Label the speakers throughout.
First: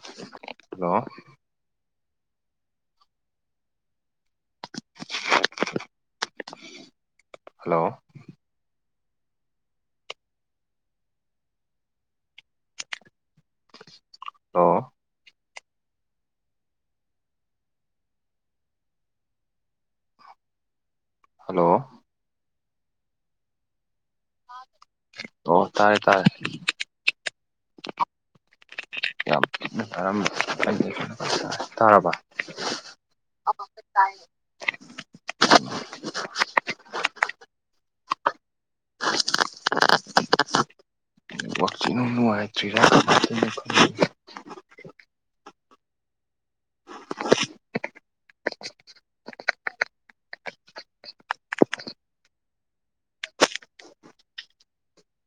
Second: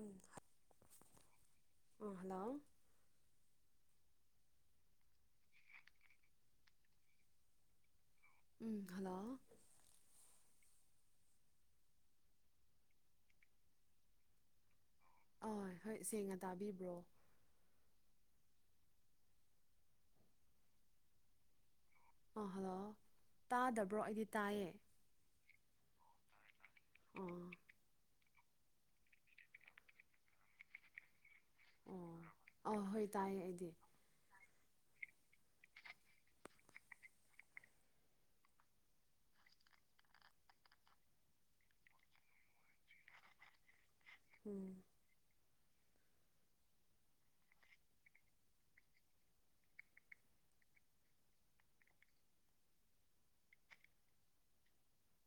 Speaker 1: ꯎꯝ
Speaker 2: hello
Speaker 1: ꯎ hello
Speaker 2: hello
Speaker 1: ꯎꯝ hello
Speaker 2: ꯑꯣ
Speaker 1: ꯑ ꯍꯣꯏ ꯁꯦꯡꯅ ꯇꯥꯕꯤꯕ꯭ꯔꯣ
Speaker 2: ꯍꯦꯜꯂꯣ
Speaker 1: ꯑꯥ ꯍꯜꯂꯣ ꯇꯥꯗꯕ꯭ꯔꯣ ꯑꯩꯗꯤ ꯇꯥꯏꯌꯦ
Speaker 2: ꯑꯣ ꯇꯥꯔꯦ ꯇꯥꯔꯦ
Speaker 1: ꯑꯝ
Speaker 2: ꯌꯥꯝ ꯀꯔꯝ [inaudible]
Speaker 1: ꯑꯣ ꯑꯥ ꯍꯣꯏ ꯇꯥꯏꯌꯦ ꯑꯩꯗꯤ
Speaker 2: ꯇꯥꯢ [inaudible] ꯅꯦꯠꯋꯥꯛꯁꯥꯅ ꯅꯨꯡꯉꯥꯏꯇ꯭ꯔꯤꯔꯥ
Speaker 1: ꯎꯝ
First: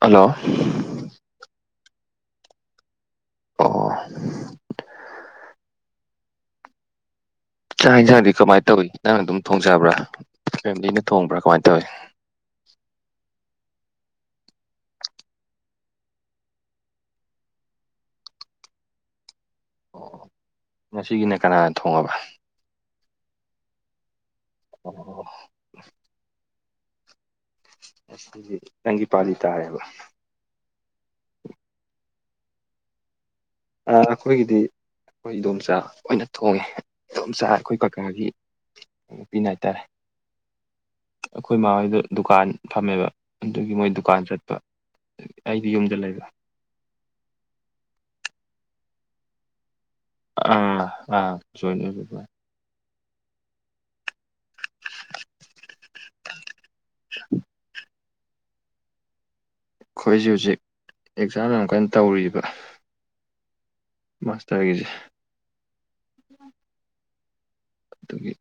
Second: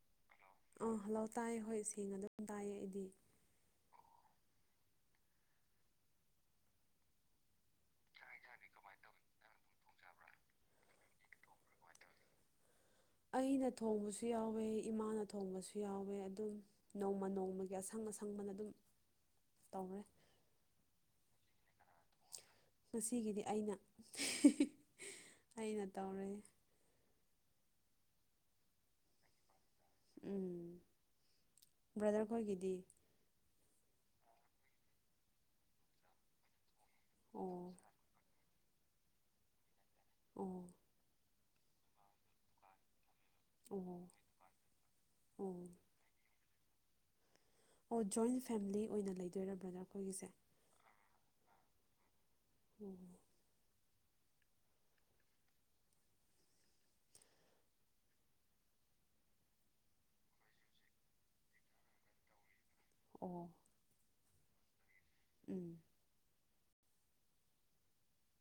Speaker 2: ꯍꯜꯂꯣ
Speaker 1: ꯑꯥ ꯍꯜꯂꯣ ꯑꯣ ꯇꯥꯏꯌꯦ ꯍꯣꯏ ꯁꯦꯡꯅ ꯑꯗꯨꯝ ꯇꯥꯏꯌꯦ ꯑꯩꯗꯤ
Speaker 2: ꯑꯣ ꯆꯥꯛ ꯌꯦꯟꯁꯥꯡꯗꯤ ꯀꯃꯥꯏꯅ ꯊꯧꯏ ꯅꯪꯅ ꯑꯗꯨꯝ ꯊꯣꯡꯖꯕ꯭ꯔꯥ ꯐꯦꯃꯤꯂꯤꯅ ꯊꯣꯡꯕ꯭ꯔꯥ ꯀꯃꯥꯏꯅ ꯇ
Speaker 1: ꯀꯃꯥꯢ ꯇꯧꯋꯤ ꯑꯩꯅ ꯊꯣꯡꯕꯁꯨ ꯌꯥꯎꯋꯦ ꯏꯃꯥꯅ ꯊꯣꯡꯕꯁꯨ ꯌꯥꯎꯋꯦ ꯑꯗꯨꯝ ꯅꯣꯡꯃ ꯅꯣꯡꯃꯒꯤ ꯑꯁꯪ ꯑꯁꯪꯕꯅ ꯑꯗꯨꯝ ꯇꯧꯔꯦ
Speaker 2: ꯑꯣ ꯉꯁꯤꯒꯤꯅ ꯀꯅꯥꯅ ꯊꯣꯡꯉꯕ
Speaker 1: ꯉꯁꯤꯒꯤꯗꯤ ꯑꯩꯅ
Speaker 2: ꯑꯣ [inaudible]
Speaker 1: ꯑꯩꯅ ꯇꯧꯔꯦ
Speaker 2: ꯑꯁꯤꯗꯤ ꯅꯪꯒꯤ ꯄꯥꯂꯤ ꯇꯥꯔꯦꯕ
Speaker 1: ꯎꯝ ꯕ꯭ꯔꯗꯔꯈꯣꯏꯒꯤꯗꯤ
Speaker 2: ꯑꯩꯈꯣꯏꯒꯤꯗꯤ ꯑꯩꯈꯣꯏ ꯏꯗꯣꯝꯆꯥꯅ ꯈꯣꯏꯅ ꯊꯣꯡꯉꯦ ꯏꯗꯣꯝꯆꯥ
Speaker 1: ꯑꯣ
Speaker 2: ꯑꯩꯈꯣꯏ ꯀꯀꯥꯒꯤ ꯅꯨꯄꯤꯅ ꯍꯥꯏꯇꯥꯔꯦ
Speaker 1: ꯑꯣ
Speaker 2: ꯑꯩꯈꯣꯏ ꯃꯥ ꯍꯣꯏꯗꯣ ꯗꯨꯀꯥꯟ ꯐꯝꯃꯦꯕ ꯑꯗꯨꯒꯤ ꯃꯣꯏ
Speaker 1: ꯑꯣ
Speaker 2: ꯗꯨꯀꯥꯟ ꯆꯠꯄ
Speaker 1: ꯑꯣ
Speaker 2: ꯑꯩꯗꯤ ꯌꯨꯝꯗ ꯂꯩꯕ
Speaker 1: ꯑꯣ ꯖꯣꯏꯟ ꯐꯦꯃꯤꯂꯤ ꯑꯣꯏꯅ ꯂꯩꯗꯣꯏꯔ ꯕ꯭ꯔꯗꯔ ꯈꯣꯏꯒꯤꯁꯦ
Speaker 2: ꯑꯥ ꯑꯥ ꯖꯣꯏ
Speaker 1: ꯎꯝ
Speaker 2: [unintelligible] ꯑꯩꯈꯣꯏꯁꯦ ꯍꯧꯖꯤꯛ ꯑꯦꯛꯖꯥꯝ ꯌꯥꯝ ꯀꯟꯅ ꯇꯧꯔꯤꯕꯥ
Speaker 1: ꯑꯣ
Speaker 2: ꯃꯥꯁꯇꯔꯥꯒꯤꯁꯦ
Speaker 1: ꯎꯝ
Speaker 2: ꯑꯗꯨꯒꯤ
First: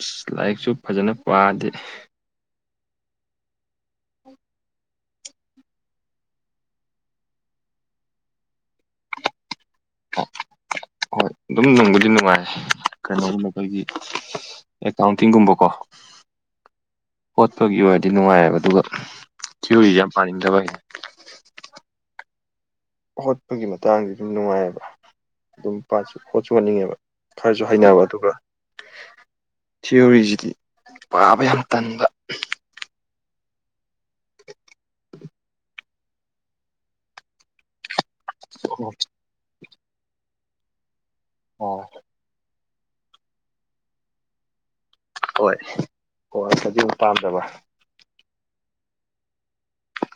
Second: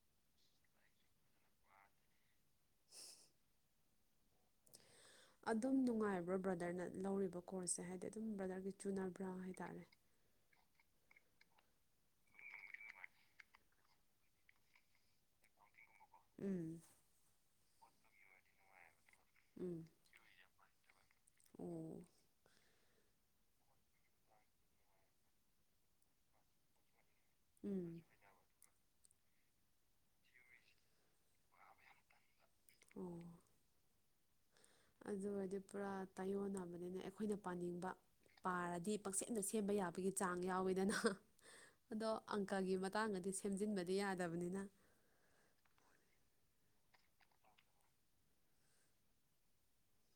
Speaker 2: ꯑꯁ ꯂꯥꯏꯔꯤꯛꯁꯨ ꯐꯖꯅ ꯄꯥꯗꯦ
Speaker 1: [unintelligible]
Speaker 2: [unintelligible]
Speaker 1: ꯑꯗꯨꯝ ꯅꯨꯡꯉꯥꯏꯕ꯭ꯔꯣ ꯕ꯭ꯔꯗꯔꯅ ꯂꯧꯔꯤꯕ ꯀꯣꯔꯁꯁꯦ ꯍꯥꯏꯗꯤ ꯑꯗꯨꯝ ꯕ꯭ꯔꯗꯔꯒꯤ ꯆꯨꯅꯕ꯭ꯔꯥ ꯍꯥꯏꯇꯥꯔꯦ
Speaker 2: ꯍꯣꯏ ꯑꯗꯨꯝ ꯅꯨꯡꯕꯨꯗꯤ ꯅꯨꯡꯉꯥꯏ ꯀꯩꯅꯣꯒꯤ ꯈꯣꯏꯒꯤ ꯑꯦꯀꯥꯎꯟꯇꯤꯡꯒꯨꯝꯕꯀꯣ
Speaker 1: ꯎꯝ
Speaker 2: ꯍꯣꯠꯄꯒꯤ ꯑꯣꯏꯔꯗꯤ ꯅꯨꯡꯉꯥꯏꯑꯦꯕ ꯑꯗꯨꯒ
Speaker 1: ꯎꯝ
Speaker 2: ꯊꯤꯌꯋꯔꯤꯁꯦ ꯌꯥꯝ ꯄꯥꯅꯤꯡꯗꯕ
Speaker 1: ꯑꯣ
Speaker 2: ꯍꯣꯠꯄꯒꯤ ꯃꯇꯥꯡꯗꯤ ꯑꯗꯨꯝ ꯅꯨꯡꯉꯥꯏꯑꯦꯕ ꯑꯗꯨꯝ ꯄꯥ ꯍꯣꯠꯁꯨ ꯍꯣꯠꯅꯤꯡꯉꯦꯕ ꯈꯔꯁꯨ ꯍꯅꯕ
Speaker 1: ꯎꯝ
Speaker 2: ꯑꯗꯨꯒ ꯊꯤꯑꯣꯣꯔꯤꯁꯤꯗꯤ ꯄꯥꯕ ꯌꯥꯝ ꯇꯟꯒ
Speaker 1: ꯑꯣ ꯑꯗꯨ ꯑꯣꯏꯔꯗꯤ ꯄꯨꯔꯥ ꯇꯥꯏꯌꯣꯟꯅꯕꯅꯤꯅ ꯑꯩꯈꯣꯏꯅ ꯄꯥꯅꯤꯡꯕ ꯄꯥꯔꯗꯤ ꯄꯛꯆꯦ ꯑꯗ ꯁꯦꯝꯕ ꯌꯥꯕꯒꯤ ꯆꯥꯡ ꯌꯥꯎꯋꯤꯗꯅ
Speaker 2: ꯑꯣ
Speaker 1: ꯑꯗꯣ ꯑꯪꯀꯒꯤ ꯃꯇꯥꯡꯗꯗꯤ ꯁꯦꯝꯖꯤꯟꯕꯗꯤ ꯌꯥꯗꯕꯅꯤꯅ
Speaker 2: ꯍꯣꯏ ꯍꯣꯏ ꯐꯗꯤ ꯑꯃ ꯄꯥꯝꯖꯕ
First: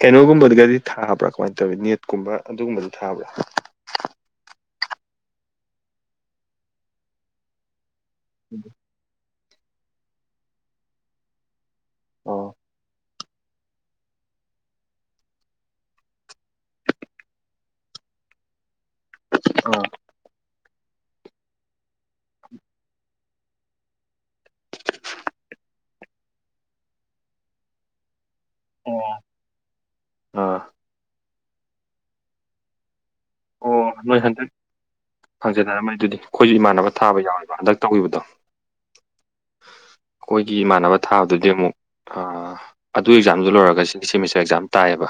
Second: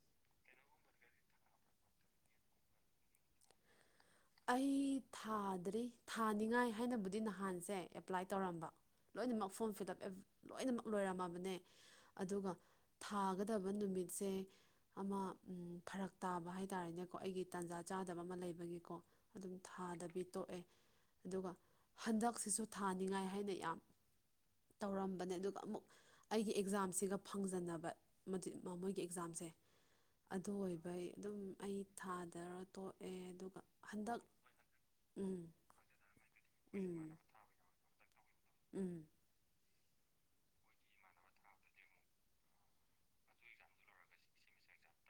Speaker 2: ꯑꯦꯅꯣꯒꯨꯝꯕꯗꯒꯗꯤ ꯊꯥꯕ꯭ꯔꯥ ꯀꯃꯥꯏꯅ ꯇꯧꯋꯤ ꯅꯦꯠꯀꯨꯝꯕ ꯑꯗꯨꯒꯨꯝꯕꯗꯤ ꯊꯥꯕ꯭ꯔꯥ
Speaker 1: ꯑꯩ ꯊꯥꯗ꯭ꯔꯤ ꯊꯥꯅꯤꯉꯥꯏ ꯍꯥꯏꯅꯕꯨꯗꯤ ꯅꯍꯥꯟꯁꯦ ꯑꯦꯄ꯭ꯂꯥꯏ ꯇꯧꯔꯝꯕ ꯂꯣꯏꯅꯃꯛ ꯐꯣꯔꯝ ꯐꯤꯜ ꯑꯞ ꯂꯣꯏꯅꯃꯛ ꯂꯣꯏꯔꯝꯃꯕꯅꯦ
Speaker 2: ꯑꯣ
Speaker 1: ꯑꯗꯨꯒ ꯊꯥꯒꯗꯕ ꯅꯨꯃꯤꯠꯁꯦ ꯑꯃ ꯐꯔꯛ ꯇꯥꯕ ꯍꯥꯏꯇꯥꯥꯔꯦꯅꯦꯀꯣ ꯑꯩꯒꯤ ꯇꯥꯟꯖꯥ ꯆꯥꯗꯕ ꯑꯃ ꯂꯩꯕꯒꯤꯀꯣ ꯑꯗꯨꯝ
Speaker 2: ꯑꯥ
Speaker 1: ꯊꯥꯗꯕꯤ ꯇꯣꯛꯑꯦ ꯑꯗꯨꯒ ꯍꯟꯗꯛꯁꯤꯁꯨ ꯊꯥꯅꯤꯡꯉꯥꯏ ꯍꯥꯏꯅ ꯌꯥꯝ ꯇꯧꯔꯝꯕꯅꯦ ꯑꯗꯨꯒ ꯑꯃꯨꯛ ꯑꯩꯒꯤ ꯑꯦꯛꯖꯥꯝꯁꯤꯒ ꯐꯪꯖꯟꯅꯅꯕ ꯃꯣꯏꯒꯤ
Speaker 2: ꯑꯣ
Speaker 1: ꯑꯦꯛꯖꯥꯝꯁꯦ ꯑꯗꯨ
Speaker 2: ꯑꯥ
Speaker 1: ꯑꯣꯏꯕꯩ ꯑꯗꯨꯝ ꯑꯩ ꯊꯥꯗꯔ ꯇꯣꯛꯑꯦ ꯑꯗꯨꯒ
Speaker 2: ꯑꯣ ꯅꯣꯏ ꯍꯟꯗꯛ
Speaker 1: ꯎꯝ
Speaker 2: ꯍꯪꯖꯅꯔꯝꯃꯦꯣꯏ ꯑꯗꯨꯗꯤ ꯑꯩꯈꯣꯏꯁꯨ ꯏꯃꯥꯟꯅꯕ
Speaker 1: ꯎꯝ
Speaker 2: ꯊꯥꯕ ꯌꯥꯎꯋꯦꯕ ꯍꯟꯗꯛ ꯇꯧꯈꯤꯕꯗꯣ
Speaker 1: ꯎꯝ
Speaker 2: ꯑꯩꯈꯣꯏꯒꯤ ꯏꯃꯥꯟꯅꯕ ꯊꯥꯗꯨꯗꯤ ꯑꯃꯨꯛ ꯑꯗꯨ ꯑꯦꯛꯖꯥꯝꯗꯨ ꯂꯣꯏꯔꯒ ꯁꯤꯗꯤ ꯁꯦꯃꯤꯁꯇꯔ ꯑꯦꯛꯖꯥꯝ ꯇꯥꯏꯌꯦꯕ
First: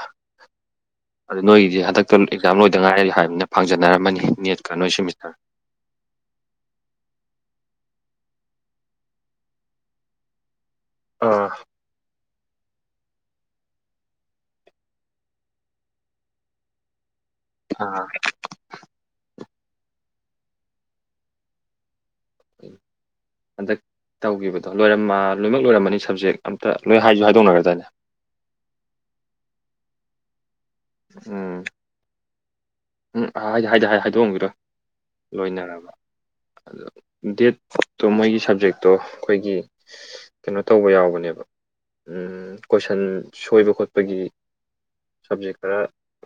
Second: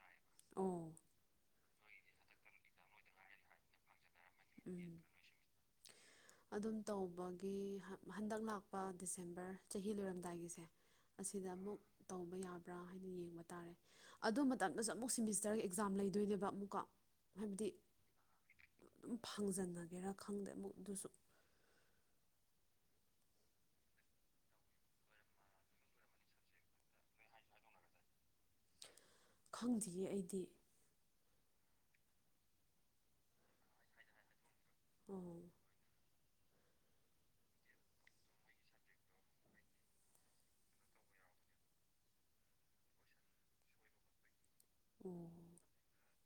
Speaker 1: ꯑꯣ
Speaker 2: ꯑꯗꯨ ꯅꯣꯏꯒꯤꯗꯤ ꯍꯟꯗꯛꯇ ꯑꯦꯛꯖꯥꯝ ꯂꯣꯏꯗ ꯉꯥꯏꯔ ꯍꯥꯏꯕꯅꯤꯅ ꯐꯪꯖꯅꯔꯝꯃꯅꯤ ꯅꯦꯠꯀ ꯅꯣꯏ
Speaker 1: ꯎꯝ
Speaker 2: ꯁꯦꯃꯤꯁꯇꯔ
Speaker 1: ꯑꯗꯨꯝ ꯇꯧꯕꯒꯤ ꯍꯟꯗꯛ ꯂꯥꯛꯄ ꯗꯤꯁꯦꯝꯕꯔ ꯆꯍꯤ ꯂꯣꯏꯔꯝꯗꯥꯏꯒꯤꯁꯦ ꯑꯁꯤꯗ ꯑꯃꯨꯛ ꯇꯧꯕ ꯌꯥꯕ꯭ꯔꯥ ꯍꯥꯏꯅ ꯌꯦꯡꯕ ꯇꯥꯔꯦ ꯑꯗꯨ ꯃꯇꯝꯗꯁꯨ ꯑꯃꯨꯛ ꯁꯤꯦꯃꯤꯁꯇꯔꯒꯤ ꯑꯦꯛꯖꯥꯝ ꯂꯩꯗꯣꯏꯅꯦꯕ ꯑꯃꯨꯛꯀ ꯍꯥꯏꯕꯗꯤ
Speaker 2: ꯑ
Speaker 1: ꯑꯗꯨꯝ ꯐꯥꯡꯖꯟꯅꯒꯦꯔꯥ ꯈꯪꯗꯦ ꯑꯃꯨꯛ ꯑꯗꯨꯁꯨ
Speaker 2: ꯎꯝ ꯍꯟꯗꯛ ꯇꯧꯈꯤꯕꯗꯣ ꯂꯣꯏꯔꯝꯃ ꯂꯣꯏꯅꯃꯛ ꯂꯣꯏꯔꯝꯃꯅꯤ ꯁꯞꯖꯦꯛ ꯑꯝꯇ ꯂꯣꯏ ꯍꯥꯏꯁꯨꯨ ꯍꯥꯏꯗꯣꯛꯅꯒ꯭ꯔꯗꯅꯦ
Speaker 1: ꯈꯪꯗ꯭ꯔꯤꯉ ꯑꯩꯗꯤ
Speaker 2: ꯎꯝ ꯎꯝ ꯍꯥꯏꯗꯤ ꯍꯥꯏꯗꯤ ꯍꯥꯏ ꯍꯥꯏꯗꯣꯛꯑꯝꯁꯤꯔꯣ
Speaker 1: ꯑꯣ
Speaker 2: ꯂꯣꯏꯅꯔꯕ ꯑ ꯗꯦꯠꯠꯇꯣ ꯃꯣꯏꯒꯤ ꯁꯕꯖꯦꯛꯇꯣ ꯑꯩꯈꯣꯏꯒꯤ ꯀꯩꯅꯣ ꯇꯧꯕ ꯌꯥꯎꯕꯅꯦꯕ ꯀꯣꯏꯁꯟ ꯁꯣꯏꯕ ꯈꯣꯠꯄꯒꯤ
Speaker 1: ꯑꯣ
Speaker 2: ꯁꯕꯖꯦꯛ ꯈꯔ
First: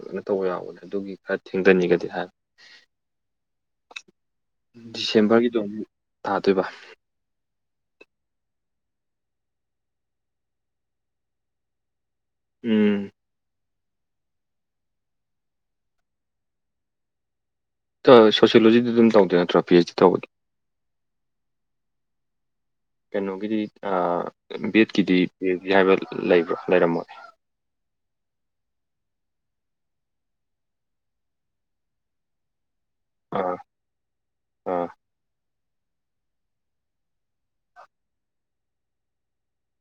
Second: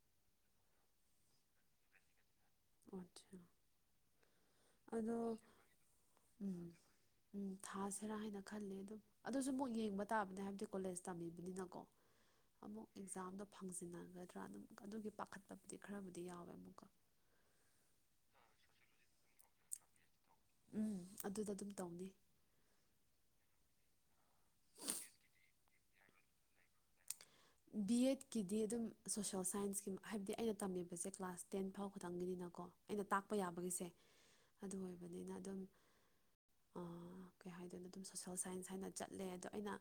Speaker 2: ꯀꯩꯅꯣ ꯇꯧꯕ ꯌꯥꯎꯕꯅꯦ ꯑꯗꯨꯒꯤ ꯈꯔ ꯊꯦꯡꯊꯅꯤꯡꯒꯗꯤ ꯍꯥꯏꯕ
Speaker 1: ꯑꯆꯥꯥ ꯑꯗꯣ
Speaker 2: ꯗꯤꯁꯦꯝꯕꯔꯒꯤꯗꯣ ꯑꯃꯨꯛ
Speaker 1: ꯎꯝ
Speaker 2: ꯊꯥꯗꯣꯏꯕ
Speaker 1: ꯎꯝ ꯊꯥꯁꯤꯔꯥ ꯍꯥꯏꯅ ꯈꯜꯂꯦ ꯑꯗꯣ ꯑꯗꯨꯁꯨ ꯑꯃꯨꯛ ꯌꯦꯡꯕ ꯇꯥꯕꯅꯦ ꯍꯥꯏꯕꯗꯤ ꯀꯣꯂꯦꯖ ꯇꯝꯃꯤꯕꯅꯤꯅꯀꯣ ꯑꯃꯨꯛ
Speaker 2: ꯎꯝ
Speaker 1: ꯑꯦꯛꯖꯥꯝꯗꯣ ꯐꯪꯖꯟꯅꯒꯗ꯭ꯔꯥ ꯑꯗꯨꯝ ꯑꯗꯨꯒꯤ ꯄꯥꯈꯠꯄꯕꯨꯗꯤ ꯈꯔꯕꯨꯗꯤ ꯌꯥꯎꯋꯦ ꯑꯃꯨꯛꯀ
Speaker 2: ꯁꯣꯁꯤꯌꯂꯣꯖꯤꯗꯤ ꯑꯗꯨꯝ ꯇꯧꯗꯦ ꯅꯠꯇ꯭ꯔꯣ ꯄꯤ ꯑꯩꯆ ꯗꯤ ꯇꯧꯕꯗꯤ
Speaker 1: ꯎꯝ ꯑꯗꯨꯗ ꯑꯗꯨꯝ ꯇꯧꯅꯤ
Speaker 2: ꯀꯩꯅꯣꯒꯤꯗꯤ ꯕꯤꯦꯠꯀꯤꯗꯤ ꯕꯤ ꯑꯦꯁ ꯖꯤ ꯍꯥꯏꯕ ꯂꯩꯕ꯭ꯔꯥ ꯂꯩꯔꯝꯃꯣ
Speaker 1: ꯕꯤ ꯑꯦꯗꯀꯤꯗꯤ ꯑꯗꯨꯝ ꯁꯣꯁꯦꯜ ꯁꯥꯏꯟꯁꯀꯤ ꯍꯥꯏꯕꯗꯤ ꯑꯩꯅ ꯇꯝꯂꯤꯕꯁꯦ ꯀ꯭ꯂꯥꯁ ꯇꯦꯟ ꯐꯥꯎ ꯈꯛꯇꯪꯒꯤꯅꯤꯅꯀꯣ ꯑꯩꯅ ꯇꯥꯛꯄ
Speaker 2: ꯑꯥ
Speaker 1: ꯌꯥꯕꯒꯤꯁꯦ ꯑꯗꯨ
Speaker 2: ꯑꯥ
Speaker 1: ꯑꯣꯏꯕꯅꯤꯅ ꯑꯗꯨꯝ ꯀꯩ ꯍꯥꯏꯥꯏꯗꯣꯏꯅꯣ ꯑꯗꯨꯝ ꯁꯣꯁꯦꯜ ꯁꯥꯏꯟꯁ ꯍꯥꯏꯅ ꯆꯠꯂꯦ ꯑꯗꯣ ꯑꯩꯅ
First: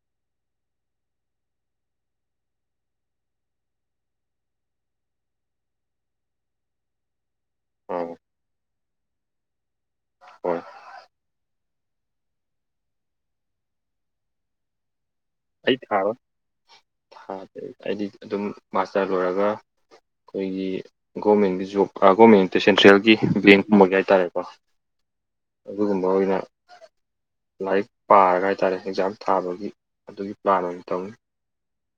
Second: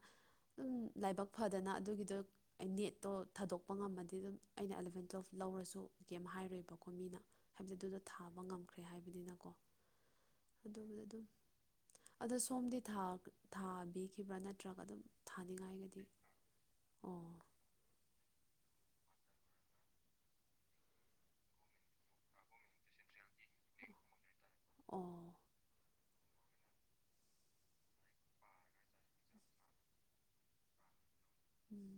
Speaker 1: ꯑꯗꯨꯝ ꯂꯥꯏꯕꯛ ꯐꯗꯅ ꯑꯗꯨꯒꯤꯗꯣ ꯑꯩ ꯅꯦꯠꯇꯣ ꯊꯥꯗꯣꯛꯄ ꯉꯝꯃꯗꯤ ꯑꯗꯨꯝ ꯑꯩꯅ ꯑꯦꯂꯕꯦꯟ ꯇꯨꯋꯦꯜꯞ ꯂꯧꯔꯁꯨ ꯀꯦꯝ ꯍꯥꯏꯔꯣꯏꯕꯀꯣ ꯃꯤꯅ ꯍꯥꯏꯕꯗꯤ ꯑꯗꯨꯗ
Speaker 2: ꯑꯥ
Speaker 1: ꯊꯥꯕ ꯉꯝꯈ꯭ꯔꯦ ꯍꯥꯏꯕꯅꯤꯅꯀꯣ
Speaker 2: ꯍꯣꯏ
Speaker 1: ꯑꯗꯨꯕꯨꯗ ꯑꯗꯨꯝ ꯑꯗꯣ ꯁꯣꯝꯗꯤ ꯊꯥꯕꯤꯈꯤꯕ꯭ꯔꯥ ꯅꯠꯇ꯭ꯔꯒ ꯑꯗꯨꯝ
Speaker 2: ꯑꯩ
Speaker 1: ꯊꯥꯅꯤꯡꯉꯥꯏꯒꯗꯤ
Speaker 2: ꯊꯥꯕ ꯊꯥ
Speaker 1: ꯑꯣ
Speaker 2: ꯑꯩꯗꯤ ꯑꯗꯨꯝ ꯃꯥꯁꯇꯔ ꯂꯣꯏꯔꯒ ꯑꯩꯈꯣꯏꯒꯤ ꯒꯣꯔꯃꯦꯟꯒꯤ ꯖꯣꯕ ꯒꯣꯔꯃꯦꯟ ꯑ ꯁꯦꯟꯇ꯭ꯔꯦꯜꯒꯤ ꯕꯦꯡꯀꯨꯝꯕꯒꯤ ꯍꯥꯏꯇꯥꯔꯦꯀꯣ
Speaker 1: ꯑꯣ
Speaker 2: ꯑꯗꯨꯒꯨꯝ ꯃꯔꯨ ꯑꯣꯏꯅ ꯂꯥꯏꯔꯤꯛ ꯄꯥꯔꯒ ꯍꯥꯏꯇꯥꯔꯦ ꯑꯦꯛꯖꯥꯝ ꯊꯥꯕꯒꯤ ꯑꯗꯨꯒꯤ ꯄ꯭ꯂꯥꯟ ꯑꯣꯏꯅ ꯇꯧꯏꯤ
Speaker 1: ꯎꯝ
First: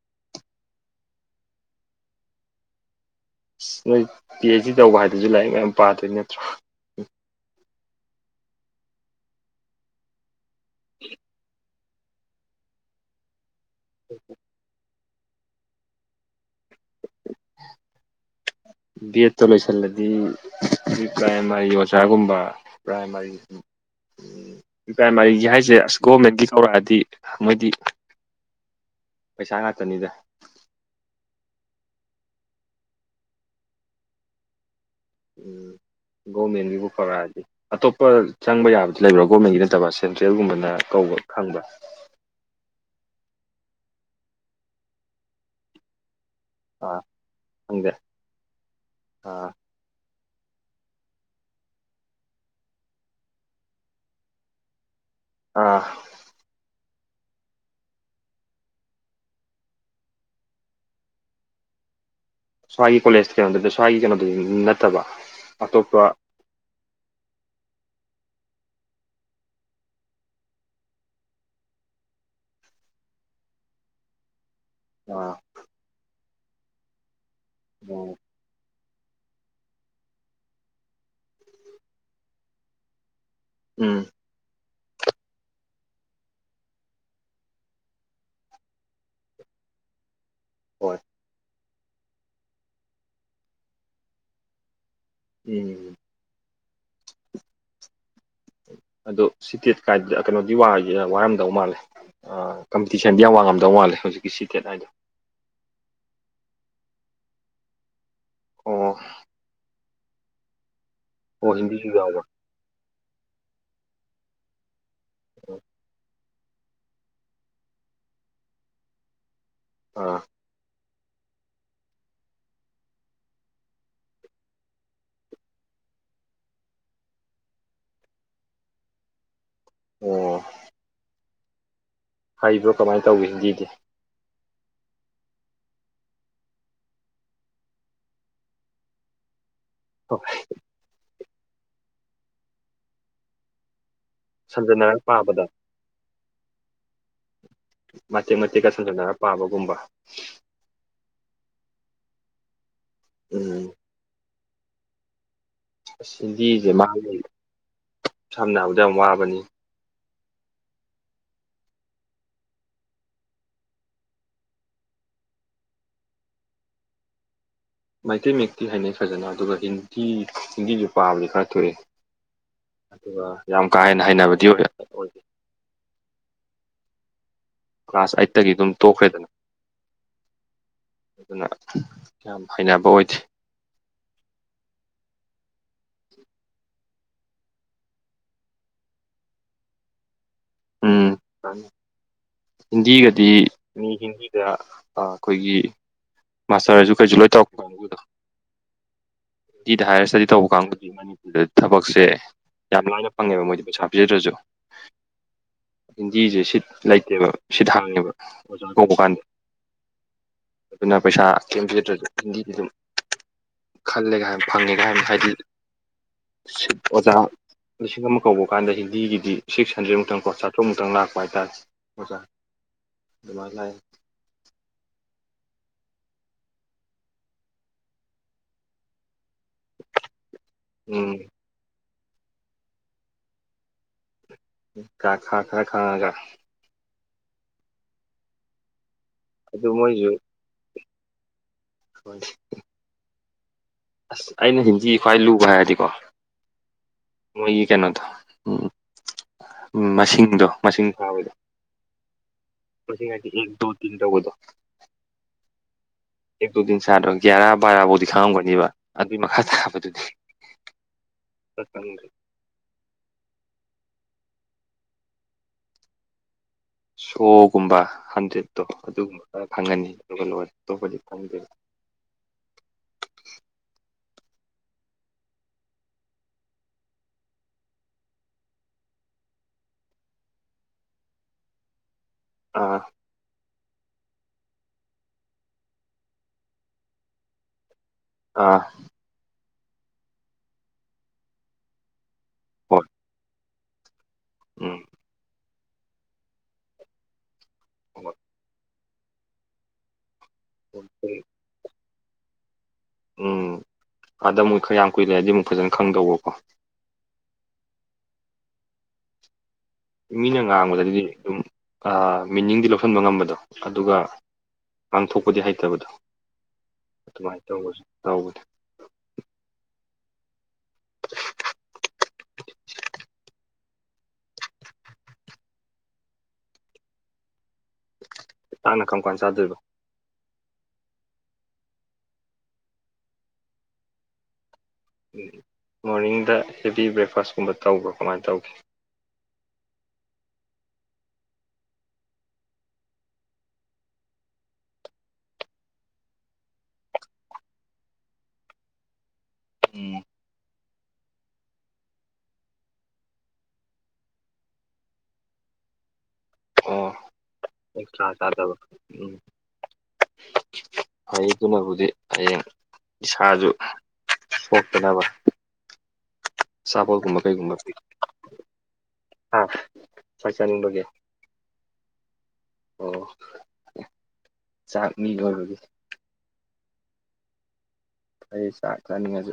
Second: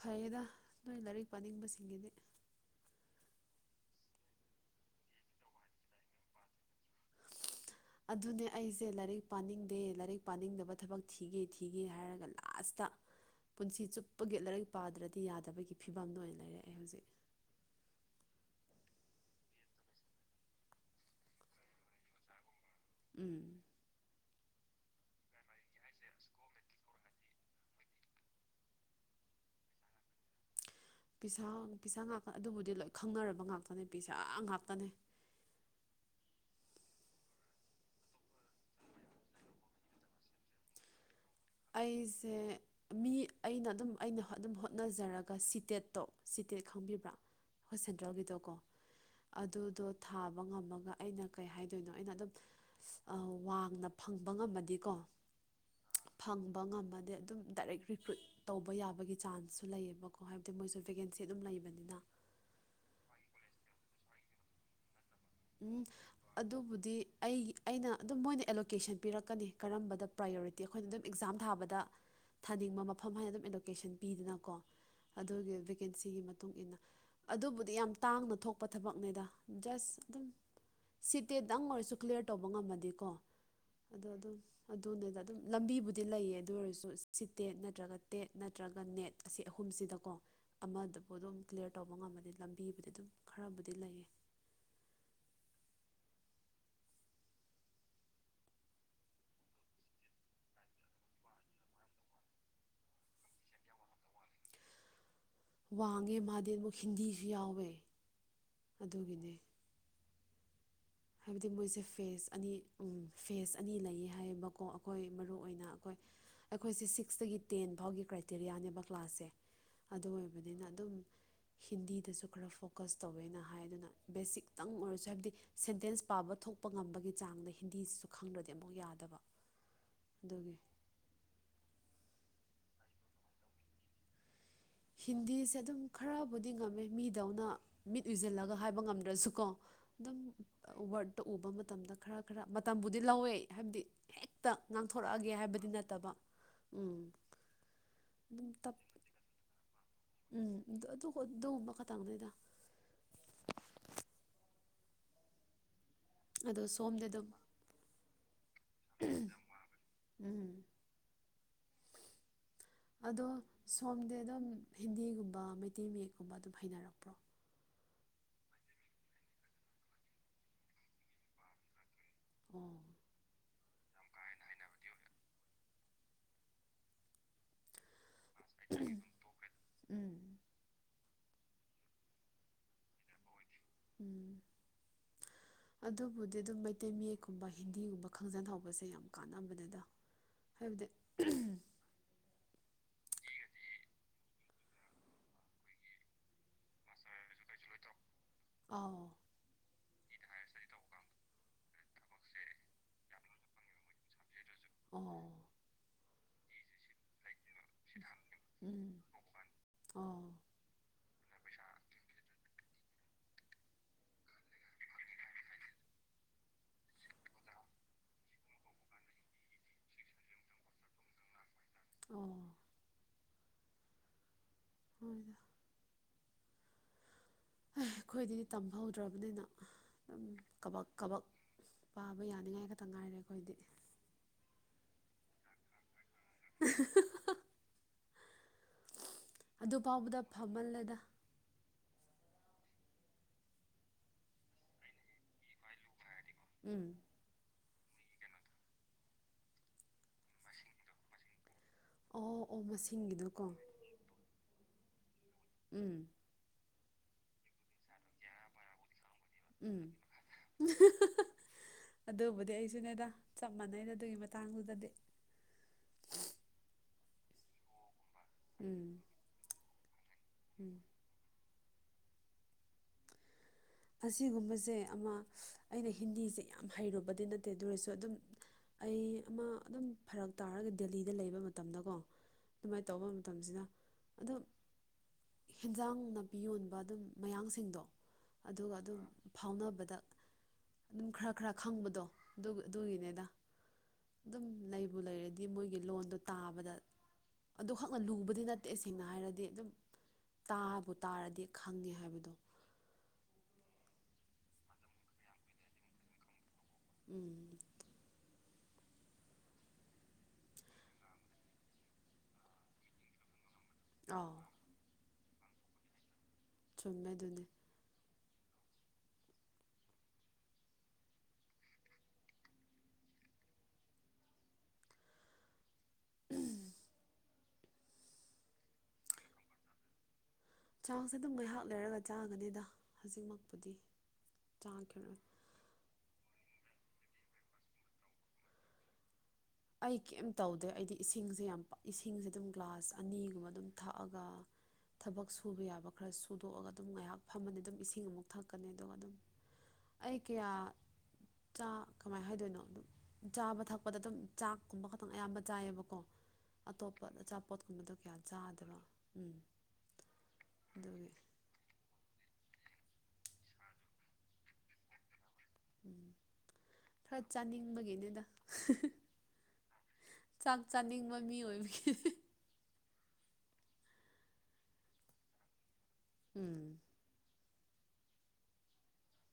Speaker 1: ꯐꯩꯌꯦꯗ ꯅꯣꯏ ꯂꯥꯏꯔꯤꯛ ꯄꯥꯅꯤꯡꯕꯁꯤꯡꯒꯤꯗꯤ
Speaker 2: ꯑ ꯅꯣꯏ ꯄꯤ ꯑꯩꯆ ꯗꯤ ꯇꯧꯕ ꯍꯥꯏꯗꯨꯁꯨ ꯂꯥꯏꯔꯤꯛ ꯃꯌꯥꯝ ꯄꯥꯗꯣꯏ ꯅꯠꯇ꯭ꯔꯣ
Speaker 1: ꯑꯗꯨꯅꯦ ꯑꯩꯁꯦ ꯂꯥꯏꯔꯤꯛ ꯄꯥꯅꯤꯡꯗꯦ ꯂꯥꯏꯔꯤꯛ ꯄꯥꯅꯤꯡꯗꯕ ꯊꯕꯛ ꯊꯤꯒꯦ ꯊꯤꯒ ꯒꯦ ꯍꯥꯏꯔꯒ ꯂꯥꯁꯇ ꯄꯨꯟꯁꯤ ꯆꯨꯞꯄꯒꯤꯒꯦꯂꯔꯩ ꯄꯥꯗ꯭ꯔꯗꯤ ꯗꯤ ꯌꯥꯗꯕꯒꯤ ꯐꯤꯕꯝꯗ ꯑꯣꯏꯅ ꯂꯩꯔꯛꯑꯦ ꯍꯧꯖꯤꯛ
Speaker 2: [unintelligible] ꯕꯤ ꯑꯦꯠꯇ ꯂꯣꯏꯁꯤꯜꯂꯗꯤ ꯄ꯭ꯔꯥꯏꯃꯥꯔꯤ ꯑꯣꯖꯥꯒꯨꯝꯕ ꯄ꯭ꯔꯥꯏꯃꯥꯔꯤ
Speaker 1: ꯎꯝ
Speaker 2: ꯄ꯭ꯔꯥꯏꯃꯥꯔꯤꯒꯤ ꯍꯥꯏꯁꯦ ꯑꯁ ꯒꯣꯔꯃꯦꯟꯒꯤ ꯇꯧꯔꯛꯑꯗꯤ ꯃꯣꯏꯗꯤ ꯄꯩꯁꯥ ꯉꯥꯛꯇꯅꯤꯗ
Speaker 1: ꯄꯁꯥ ꯄꯁꯥ ꯉꯥꯛꯇ ꯑꯗꯨꯕꯨꯗꯤ ꯂꯣꯏ ꯈꯪꯅꯔꯕ ꯉꯥꯛꯇꯅꯦ ꯄꯩꯁꯥ ꯉꯥꯛꯇꯅꯤ
Speaker 2: ꯎꯝ ꯒꯣꯔꯃꯦꯟꯒꯤꯕꯨ ꯐꯔꯛꯑꯗꯤ ꯑꯇꯣꯞꯄ ꯆꯪꯕ ꯌꯥꯕꯗꯤ ꯂꯩꯕ꯭ꯔꯥ ꯒꯣꯔꯃꯦꯟꯒꯤ ꯅꯠꯇꯕ ꯁꯦꯟꯇ꯭ꯔꯦꯜꯒꯨꯝꯕꯅ ꯀꯧꯕ ꯈꯪꯕ
Speaker 1: ꯑꯩꯁꯦ ꯃꯤ ꯑꯩꯅ ꯑꯗꯨꯝ ꯑꯩꯅ ꯑꯗꯨꯝ ꯍꯣꯠꯅꯖꯔꯒ ꯁꯤꯇꯦꯠꯇꯣ ꯁꯤꯇꯦꯠ
Speaker 2: ꯑꯥ
Speaker 1: ꯈꯪꯕꯤꯕ꯭ꯔꯥ ꯑꯩꯣꯏ
Speaker 2: ꯈꯪꯗꯦ
Speaker 1: ꯁꯦꯟꯇ꯭ꯔꯦꯜꯒꯤꯗꯣꯀꯣ
Speaker 2: ꯑꯥ
Speaker 1: ꯑꯗꯨꯗꯣ ꯊꯥꯕ ꯉꯝꯃꯒ ꯑꯩꯅ ꯀꯩ ꯍꯥꯏꯗꯣꯏꯅꯣ ꯑꯩꯅ ꯑꯗꯨꯝ ꯋꯥꯡꯅ ꯐꯪꯕ ꯉꯝꯃꯗꯤꯀꯣ
Speaker 2: ꯑꯥ
Speaker 1: ꯐꯪꯕ ꯉꯝꯃꯗꯤ ꯑꯗꯨꯝ ꯗꯥꯏꯔꯦꯛ ꯔꯤꯀ꯭ꯔꯨꯏꯠ ꯇꯧꯕ ꯌꯥꯕꯒꯤ ꯆꯥꯟꯁꯁꯨ ꯂꯩꯌꯦꯕꯀꯣ ꯍꯥꯏꯕꯗꯤ ꯃꯣꯏꯁꯨ ꯕꯦꯀꯦꯟꯁꯤ ꯑꯗꯨꯝ ꯂꯩꯕꯅꯤꯅ
Speaker 2: ꯁ꯭ꯋꯥꯏꯒꯤ ꯀꯣꯂꯦꯖꯇ ꯀꯗꯗꯤ ꯁ꯭ꯋꯥꯒꯤ ꯀꯩꯅꯣꯗꯤ ꯅꯠꯇꯕ
Speaker 1: ꯎꯝ
Speaker 2: ꯑꯇꯣꯞꯄ
Speaker 1: ꯑꯗꯨꯕꯨꯗꯤ ꯑꯩꯒꯤ ꯑꯩꯅ ꯑꯗꯨꯝ ꯃꯣꯏꯅ ꯑꯦꯂꯣꯀꯦꯁꯟ ꯄꯤꯔꯛꯀꯅꯤ ꯀꯔꯝꯕꯗ ꯄ꯭ꯔꯥꯏꯌꯣꯔꯤꯇꯤ ꯤ ꯑꯩꯈꯣꯏꯅ ꯑꯗꯨꯝ ꯑꯦꯛꯖꯥꯝ ꯊꯥꯕꯗ ꯊꯥꯅꯤꯡꯕ ꯃꯐꯝ ꯍꯥꯏꯅ ꯑꯗꯨꯝ ꯑꯦꯂꯣꯀꯦꯁꯟ ꯄꯤꯗꯅꯀꯣ
Speaker 2: ꯑꯥ
Speaker 1: ꯑꯗꯨꯒꯤ ꯚꯦꯀꯦꯟꯁꯤꯒꯤ ꯃꯇꯨꯡ ꯃꯇꯨꯡꯏꯟꯅ ꯑꯗꯨꯕꯨꯗꯤ ꯌꯥꯝ ꯇꯥꯡꯅ ꯊꯣꯛ ꯄꯣ ꯊꯕꯛꯅꯗ ꯁ ꯑꯗꯨꯝ ꯁꯤꯠꯇꯤꯗꯪ ꯑꯣꯏꯔꯁꯨ ꯀ꯭ꯂꯤꯌꯥꯔ ꯇꯧꯕ ꯉꯝꯃꯗꯤꯀꯣ
Speaker 2: ꯎꯝ
Speaker 1: ꯑꯗꯣ ꯑꯗꯨꯝ ꯑꯗꯨꯅꯦꯗ ꯑꯗꯨꯝ ꯂꯝꯕꯤꯕꯨꯗꯤ ꯂꯩꯌꯦ ꯑꯗꯨ ꯑꯣꯏꯔꯁꯨ ꯁꯤꯇꯦꯠ ꯅꯠꯇ꯭ꯔꯒ ꯇꯦꯠ ꯅꯠꯇ꯭ꯔꯒ ꯅꯦꯠ ꯑꯁꯤ ꯑꯍꯨꯝꯁꯤꯗꯀꯣ
Speaker 2: ꯍꯣꯏ
Speaker 1: ꯑꯃꯗꯕꯨ ꯑꯗꯨꯝ ꯀ꯭ꯂꯤꯌꯥꯔ ꯇꯧꯕ ꯉꯝꯃꯗꯤ ꯂꯝꯕꯤꯕꯨꯗꯤ ꯑꯗꯨꯝ ꯈꯔꯕꯨꯗꯤ ꯂꯩꯌꯦ
Speaker 2: ꯎꯝ ꯑꯗꯣ ꯁꯤꯇꯦꯠ ꯀꯥꯏ ꯀꯩꯅꯣꯗꯤ ꯋꯥꯔꯝꯗꯧ ꯃꯥꯜꯂꯦ ꯀꯝꯄꯤꯇꯤꯁꯟꯗꯤ ꯌꯥꯝ ꯋꯥꯡꯉꯝꯗꯧ ꯃꯥꯜꯂꯦ ꯍꯧꯖꯤꯛꯀꯤ ꯁꯤꯇꯦꯠ ꯍꯥꯏꯗꯣ
Speaker 1: ꯋꯥꯡꯉꯦ ꯃꯥꯗꯤ ꯑꯃꯨꯛ ꯍꯤꯟꯗꯤꯁꯨ ꯌꯥꯎꯋꯦ
Speaker 2: ꯑꯣ
Speaker 1: ꯑꯗꯨꯒꯤꯅꯦ ꯍꯥꯏꯕꯗꯤ
Speaker 2: ꯑꯣ
Speaker 1: ꯃꯣꯏꯁꯦ
Speaker 2: ꯍꯤꯟꯗꯤꯁꯨ ꯌꯥꯎꯕ꯭ꯔꯥ
Speaker 1: ꯐꯦꯁ ꯑꯅꯤ ꯐꯦꯁ ꯑꯅꯤ ꯂꯩꯌꯦ ꯍꯥꯏꯌꯦꯕꯀꯣ ꯑꯩꯈꯣꯏ ꯃꯔꯨꯏ ꯑꯣꯏꯅ ꯑꯩꯈꯣꯏ ꯑꯩꯈꯣꯏꯁꯦ ꯁꯤꯛꯁꯇꯒꯤ ꯇꯦꯟ ꯐꯥꯎꯒꯤ ꯀ꯭ꯔꯥꯏꯇꯦꯔꯤꯌꯥꯅꯦꯕ ꯀ꯭ꯂꯥꯁꯁꯦ ꯑꯗꯨ
Speaker 2: ꯑꯥ
Speaker 1: ꯑꯣꯏꯕꯅꯤꯅ ꯑꯗꯨꯝ ꯍꯤꯟꯗꯤꯗꯁꯨ ꯈꯔ ꯐꯣꯀꯁ ꯇꯧꯋꯦꯅ ꯍꯥꯏꯗꯨꯅ ꯕꯦꯁꯤꯛꯇꯪ ꯑꯣꯏꯔꯁꯨ ꯍꯥꯏꯕꯗꯤ ꯁꯦꯟꯇꯦꯟꯁ ꯄꯥꯕ ꯊꯣꯛꯄ ꯉꯝꯕꯒꯤ ꯆꯥꯡꯗ ꯍꯤꯟꯗꯤꯁꯤꯁꯨ ꯈꯪꯗ꯭ꯔꯗꯤ ꯑꯃꯨꯛ ꯌꯥꯗꯕ
Speaker 2: ꯑꯣ
Speaker 1: ꯑꯗꯨꯒꯤ
Speaker 2: ꯍꯩꯕ꯭ꯔꯣ ꯀꯃꯥꯏꯅ ꯇꯧꯋꯤ ꯍꯤꯟꯗꯤꯗꯤ
Speaker 1: ꯍꯤꯟꯗꯤꯁꯦ ꯑꯗꯨꯝ ꯈꯔꯕꯨꯗꯤ ꯉꯝꯃꯦ ꯃꯤꯗꯧꯅ ꯃꯤꯠ ꯎꯨꯁꯤꯜꯂꯒ ꯍꯥꯏꯕ ꯉꯝꯗ꯭ꯔꯁꯨꯀꯣ ꯑꯗꯨꯝ ꯋꯥꯔꯠꯇ ꯎꯕ ꯃꯇꯝꯗ ꯈꯔ ꯈꯔ ꯃꯇꯝꯕꯨꯗꯤ ꯂꯧꯋꯦ ꯍꯥꯏꯕꯗꯤ ꯍꯦꯛꯇ
Speaker 2: ꯁꯝꯖꯟꯅꯔꯒ
Speaker 1: ꯉꯥꯡꯊꯣꯔꯛꯑꯒꯦ
Speaker 2: ꯄꯥꯕꯗ
Speaker 1: ꯍꯥꯏꯕꯗꯤ ꯅꯠꯇꯕ ꯎꯝ
Speaker 2: ꯃꯇꯦꯛ
Speaker 1: ꯑꯗꯨꯝ
Speaker 2: ꯃꯇꯦꯛꯀ
Speaker 1: ꯇꯞ
Speaker 2: ꯁꯝ ꯁꯣꯟꯟꯅꯔ ꯄꯥꯕꯒꯨꯝꯕ
Speaker 1: ꯎꯝ ꯑꯗꯨ ꯑꯗꯨ ꯃꯈꯥ ꯇꯪ ꯅꯣꯏꯗ
Speaker 2: ꯎꯝ ꯑꯁ
Speaker 1: ꯑꯗꯣ
Speaker 2: ꯁꯤꯟꯗꯤꯁꯦ ꯃꯥ
Speaker 1: ꯁꯣꯝꯗꯤ ꯑꯗꯨꯝ
Speaker 2: ꯁꯝꯅ ꯍꯥꯏꯔꯕꯗ ꯌꯥꯝ ꯋꯥꯕꯅꯤ
Speaker 1: ꯎꯝ
Speaker 2: [inaudible]
Speaker 1: ꯑꯗꯣ ꯁꯣꯝꯗꯤ ꯑꯗꯨꯝ ꯍꯤꯟꯗꯤꯒꯨꯝꯕ ꯃꯩꯇꯩ ꯃꯌꯦꯛꯀꯨꯝꯕ ꯑꯗꯨꯝ ꯍꯩꯅꯔꯛꯄ꯭ꯔꯣ
Speaker 2: ꯃꯩꯇꯩ ꯃꯛꯇꯤ ꯍꯥꯏꯅꯩ ꯐꯖꯅ ꯑꯗꯨꯒ ꯍꯤꯟꯗꯤ ꯍꯤꯟꯗꯤꯁꯨ ꯄꯥꯕꯗꯤ ꯈꯔ ꯊꯣꯛꯏꯏ
Speaker 1: ꯎꯝ
Speaker 2: ꯑ ꯌꯥꯝ ꯀꯥ ꯍꯦꯟꯅ ꯍꯕꯗꯤ ꯑꯣꯏ ꯀ꯭ꯂꯥꯁ ꯑꯩꯠꯇꯒꯤ ꯑꯗꯨꯝ ꯇꯣꯛꯈ꯭ꯔꯦꯗꯅ
Speaker 1: ꯎꯝ
Speaker 2: ꯑꯗꯨꯅ ꯌꯥꯝ ꯍꯩꯅꯕ ꯑꯣꯏꯗꯦ
Speaker 1: ꯎꯝ
Speaker 2: [inaudible]
Speaker 1: ꯑꯗꯨꯕꯨꯗꯤ ꯑꯗꯨꯝ ꯃꯩꯇꯩ ꯃꯌꯦꯛꯀꯨꯝꯕ ꯍꯤꯟꯗꯤꯒꯨꯝꯕ ꯈꯪꯖꯟꯍꯧꯕꯁꯦ ꯌꯥꯝ ꯀꯥꯟꯅꯕꯅꯦꯗ ꯍꯥꯏꯕꯗꯤ
Speaker 2: ꯎꯝ ꯍꯤꯟꯗꯤꯒꯗꯤ ꯃꯤ ꯍꯤꯟꯗꯤꯗ ꯑꯩꯈꯣꯏꯒꯤ ꯃꯥꯁꯇꯔꯁꯨ ꯀꯩꯁꯨ ꯂꯣꯏ ꯇꯧꯔꯛꯄ ꯀꯥꯡꯕꯨꯗꯣ
Speaker 1: ꯑꯥꯎ
Speaker 2: ꯑꯗꯨꯗꯤ ꯍꯥꯏꯌꯔ ꯏꯁꯇꯗꯤ ꯇꯧꯕ ꯀꯥꯡꯕꯨ ꯃꯅꯤꯄꯨꯔꯗ ꯊꯕꯛꯁꯦ ꯌꯥꯝ ꯂꯥꯏꯅ ꯐꯪꯉꯦꯕ ꯃꯣꯏꯗꯤ ꯄꯩꯁꯥ ꯄꯤꯖꯗ꯭ꯔꯁꯨ
Speaker 1: ꯑꯣ
Speaker 2: ꯍꯤꯟꯗꯤꯁꯦ ꯁꯤꯠ ꯂꯩꯇꯦꯕ ꯁꯤꯠ ꯍꯥꯡꯉꯦꯕ ꯑꯣꯖꯥ
Speaker 1: ꯎꯝ
Speaker 2: ꯇꯄ ꯀꯥꯟꯗ
Speaker 1: ꯑꯣ
Speaker 2: ꯑꯗꯨꯅ ꯄꯩꯁꯥ ꯀꯦꯝꯕꯤꯒꯗ꯭ꯔꯁꯨ ꯍꯤꯟꯗꯤ ꯑꯗꯨꯝ ꯈꯜꯂꯦꯒꯥꯏꯅ ꯐꯪꯉꯦ ꯀꯥꯏꯅ ꯍꯥꯏꯗꯤ ꯑꯣꯖꯥ ꯂꯤꯁꯤꯡ ꯑꯃ ꯀꯧꯕ ꯀꯥꯟꯗ ꯍꯤꯟꯗꯤꯒꯤꯗꯤ ꯁꯤꯛꯁ ꯍꯟꯗ꯭ꯔꯦꯗꯃꯨꯛꯇꯪ ꯆꯥꯊꯣꯛꯃꯨꯛꯇꯪ ꯂꯥꯛꯄ ꯍꯥꯏꯇꯥꯔꯦ ꯑꯣꯖꯥ
Speaker 1: ꯑꯣ
Speaker 2: ꯑꯗꯨꯃꯥꯏꯅ ꯂꯥꯛꯑꯦ
Speaker 1: ꯍꯣꯏꯗ ꯑꯩꯈꯣꯏꯗꯤꯗꯤ ꯇꯝꯍꯧꯗ꯭ꯔꯕꯅꯤꯅꯝ ꯀꯕ
Speaker 2: ꯎꯝ
Speaker 1: ꯀꯕꯛ ꯄꯥꯕ ꯌꯥꯅꯤꯉꯥꯏ ꯈꯛꯇ ꯉꯥꯏꯔꯦ ꯑꯩꯈꯣꯏꯗꯤ
Speaker 2: ꯈ ꯈꯥ ꯈꯥ ꯈꯥꯉꯖ
Speaker 1: ꯎ ꯑꯗꯨ ꯐꯥꯎꯕꯗ ꯐꯝꯃꯜꯂꯦꯗ
Speaker 2: ꯍꯣꯏ ꯑꯁ ꯑꯩꯅ ꯍꯤꯟꯖꯤ ꯈ꯭ꯋꯥꯏ ꯂꯨꯕ ꯍꯥꯏꯔꯗꯤꯀꯣ
Speaker 1: ꯎꯝ
Speaker 2: ꯀꯩꯅꯣ ꯊ ꯎꯝ ꯎ ꯑꯗꯣ ꯃꯁꯤꯡ ꯊꯥꯕꯗꯣ
Speaker 1: ꯑꯣ ꯑꯣ
Speaker 2: ꯃꯁꯤꯡ ꯍꯥꯏꯗꯤ ꯑꯦ
Speaker 1: ꯃꯁꯤꯡꯒꯤꯗꯣꯀꯣ
Speaker 2: ꯗꯣ ꯇꯤꯟ ꯇꯧꯕꯗꯣ
Speaker 1: ꯎꯝ
Speaker 2: ꯑꯦꯛꯇꯨꯗꯤꯤꯟ ꯁꯥꯗ꯭ꯔꯣ ꯒ꯭ꯌꯥꯔꯥ ꯕꯥꯔꯥꯐꯥꯎꯗꯤ ꯈꯪꯉꯝꯒꯅꯤꯕ ꯑꯗꯨꯏ ꯃꯈꯥ
Speaker 1: ꯎꯝ
Speaker 2: ꯇꯥꯕꯗꯨꯗꯤ ꯄꯁ
Speaker 1: ꯁꯤꯅꯦꯗ ꯆꯞ ꯃꯥꯟꯅꯩꯗ ꯑꯗꯨꯒꯤ ꯃꯇꯥꯡꯗꯨꯗꯗꯤ
Speaker 2: ꯁꯣꯒꯨꯝꯕ ꯍꯟꯗ꯭ꯔꯦꯗꯠꯇꯣ
Speaker 1: ꯎꯝ
Speaker 2: ꯑꯗꯨꯒꯨꯝꯕ ꯈꯔ ꯈꯪꯉꯅꯤ ꯑꯗꯨꯒ ꯂꯣꯏ
Speaker 1: ꯎꯝ
Speaker 2: ꯑꯇꯣꯞꯄꯗꯤ ꯈꯪꯗꯦ
Speaker 1: ꯑꯁꯤꯒꯨꯝꯕꯁꯦ ꯑꯃ ꯑꯩꯅ ꯍꯤꯟꯗꯤꯁꯦ ꯌꯥꯝ ꯍꯩꯔꯨꯕꯗꯤ ꯅꯠꯇꯦ ꯑꯗꯨ ꯑꯣꯏꯔꯁꯨ ꯑꯗꯨꯝ ꯑꯩ ꯑꯃ ꯑꯗꯨꯝ ꯐꯔꯛ ꯇꯥꯔꯒ ꯗꯦꯜꯂꯤꯗ ꯂꯩꯕ ꯃꯇꯝꯗꯀꯣ
Speaker 2: ꯑꯥ
Speaker 1: ꯑꯗꯨꯃꯥꯏꯅ ꯇꯧꯕ ꯃꯇꯝꯁꯤꯗ ꯑꯗꯨꯝ ꯍꯦꯟꯖꯥꯡ ꯅꯥꯄꯤ ꯌꯣꯟꯕ ꯑꯗꯨꯝ ꯃꯌꯥꯡꯁꯤꯡꯗꯣ
Speaker 2: ꯑꯥ
Speaker 1: ꯑꯗꯨꯒ ꯑꯗꯨꯝ ꯐꯥꯎꯅꯕꯗ ꯑꯗꯨꯝ ꯈꯔ ꯈꯔ ꯈꯪꯕꯗꯣ
Speaker 2: ꯍꯣꯏ
Speaker 1: ꯑꯗꯨꯒꯤꯅꯦꯗ ꯑꯗꯨꯝ
Speaker 2: ꯎꯝ
Speaker 1: ꯂꯩꯕꯨ ꯂꯩꯔꯗꯤ ꯗꯤ ꯃꯣꯏꯒꯤ ꯂꯣꯟꯗꯣ ꯇꯥꯕꯗ ꯑꯗꯨꯈꯛꯅ ꯂꯨꯕꯗꯤ ꯅꯠꯇꯦ ꯃꯇꯌꯦꯛ ꯁꯦꯡꯅ ꯍꯥꯏꯔꯗꯤ ꯑꯗꯨꯝ ꯇꯥꯕꯨ
Speaker 2: ꯍꯣꯏ
Speaker 1: ꯇꯥꯔꯗꯤ ꯈꯪꯉꯦ ꯍꯥꯏꯕꯗꯣ
Speaker 2: ꯎꯝ ꯑꯥꯗ ꯃꯨꯣꯏ ꯈꯔ ꯌꯥꯝ ꯀꯨꯏꯔꯦꯔꯗꯤ ꯑꯃꯨꯛ ꯐꯖꯅ ꯈꯪꯗꯧꯕꯀꯣ
Speaker 1: ꯎꯝ
Speaker 2: ꯃꯤꯅ ꯉꯥꯡꯕꯗꯗꯤ ꯑꯗꯨꯝ ꯃꯤꯅꯤꯡꯗꯤ ꯂꯧꯁꯤꯟꯕ ꯉꯝꯕꯗꯣ ꯑꯗꯨꯒ
Speaker 1: ꯑꯥꯎ
Speaker 2: ꯄꯥꯡꯊꯣꯛꯄꯗꯤ ꯍꯩꯇꯕꯗꯣ
Speaker 1: ꯆꯨꯝꯃꯦ ꯑꯗꯨꯅꯦ
Speaker 2: ꯑꯗꯨꯃꯥꯏꯅ ꯇꯧꯔꯁꯨ ꯇꯧꯕꯗꯤ
Speaker 1: ꯎꯝ
Speaker 2: ꯆꯥꯛꯅ ꯀꯔꯝ ꯀꯥꯟ ꯆꯥꯗꯣꯏꯕ
Speaker 1: ꯆꯥꯛꯁꯦ ꯑꯗꯨꯝ ꯉꯥꯏꯍꯥꯛ ꯂꯩꯔꯒ ꯆꯥꯒꯅꯤꯗ ꯍꯧꯖꯤꯛꯃꯛꯄꯨꯗꯤ ꯆꯥꯈꯤꯔꫭꯏ
Speaker 2: ꯃꯣꯔꯅꯤꯡꯗ ꯍꯦꯕꯤ ꯕ꯭ꯔꯦꯛꯐꯥꯁꯀꯨꯝꯕ ꯇꯧꯕ꯭ꯔꯥ ꯀꯃꯥꯏꯅ ꯇꯧꯒꯦ
Speaker 1: ꯑꯩ ꯀꯩꯝ ꯇꯧꯗꯦ ꯑꯩꯗꯤ ꯏꯁꯤꯡꯁꯦ ꯌꯥꯝ ꯏꯁꯤꯡꯁꯦ ꯑꯗꯨꯝ ꯒ꯭ꯂꯥꯁ ꯑꯅꯤꯒꯨꯝꯕ ꯑꯗꯨꯝ ꯊꯛꯑꯒ ꯊꯕꯛ ꯁꯨꯕ ꯌꯥꯕ ꯈꯔ ꯁꯨꯗꯣꯛꯑꯒ ꯑꯗꯨꯝ ꯉꯥꯏꯍꯥꯛ ꯐꯝꯃꯅꯤ ꯑꯗꯨꯝ ꯏꯁꯤꯡ ꯑꯃꯨꯛ ꯊꯛꯀꯅꯤ ꯑꯗꯨꯒ ꯑꯗꯨꯝ
Speaker 2: ꯎꯝ
Speaker 1: ꯑꯩ ꯀꯌꯥ ꯆꯥ ꯀꯃꯥꯏꯅ ꯍꯥꯏꯗꯣꯏꯅꯣ ꯑꯗꯨꯝ ꯆꯥꯕ ꯊꯛꯄꯗ ꯑꯗꯨꯝ ꯆꯥꯛꯀꯨꯝꯕ ꯈꯛꯇꯪ ꯑꯌꯥꯝꯕ ꯆꯥꯏꯌꯦꯕꯀꯣ
Speaker 2: ꯑꯣ
Speaker 1: ꯑꯇꯣꯞꯄꯗ ꯑꯆꯥ ꯄꯣꯠꯀꯨꯝꯕꯗꯣ ꯀꯌꯥ ꯆꯥꯗꯕ ꯎꯝ ꯑꯗꯨꯒꯤ
Speaker 2: ꯐꯩ ꯑꯗꯨꯅꯕꯨꯗꯤ ꯍꯌꯦꯡ ꯏꯁꯥꯁꯨ ꯁꯣꯛꯇꯅꯕ
Speaker 1: ꯎꯝ
Speaker 2: ꯑꯆꯥꯄꯣꯠꯀꯨꯝꯕ
Speaker 1: ꯈꯔ
Speaker 2: ꯀꯩꯒꯨꯝꯕ
Speaker 1: ꯆꯥꯅꯤꯡꯕꯒꯤꯅꯦꯗ ꯆꯥꯛ ꯆꯥꯅꯤꯡꯕ ꯃꯤ ꯑꯣꯏꯕꯒꯤ
Speaker 2: ꯑꯣ ꯆꯥꯛ ꯃꯤ ꯂꯣꯏꯕꯒꯤ
Speaker 1: ꯎꯝ꯫
Speaker 2: ꯑꯩ ꯆꯥꯛ ꯆꯥꯅꯤꯡꯉꯁꯨ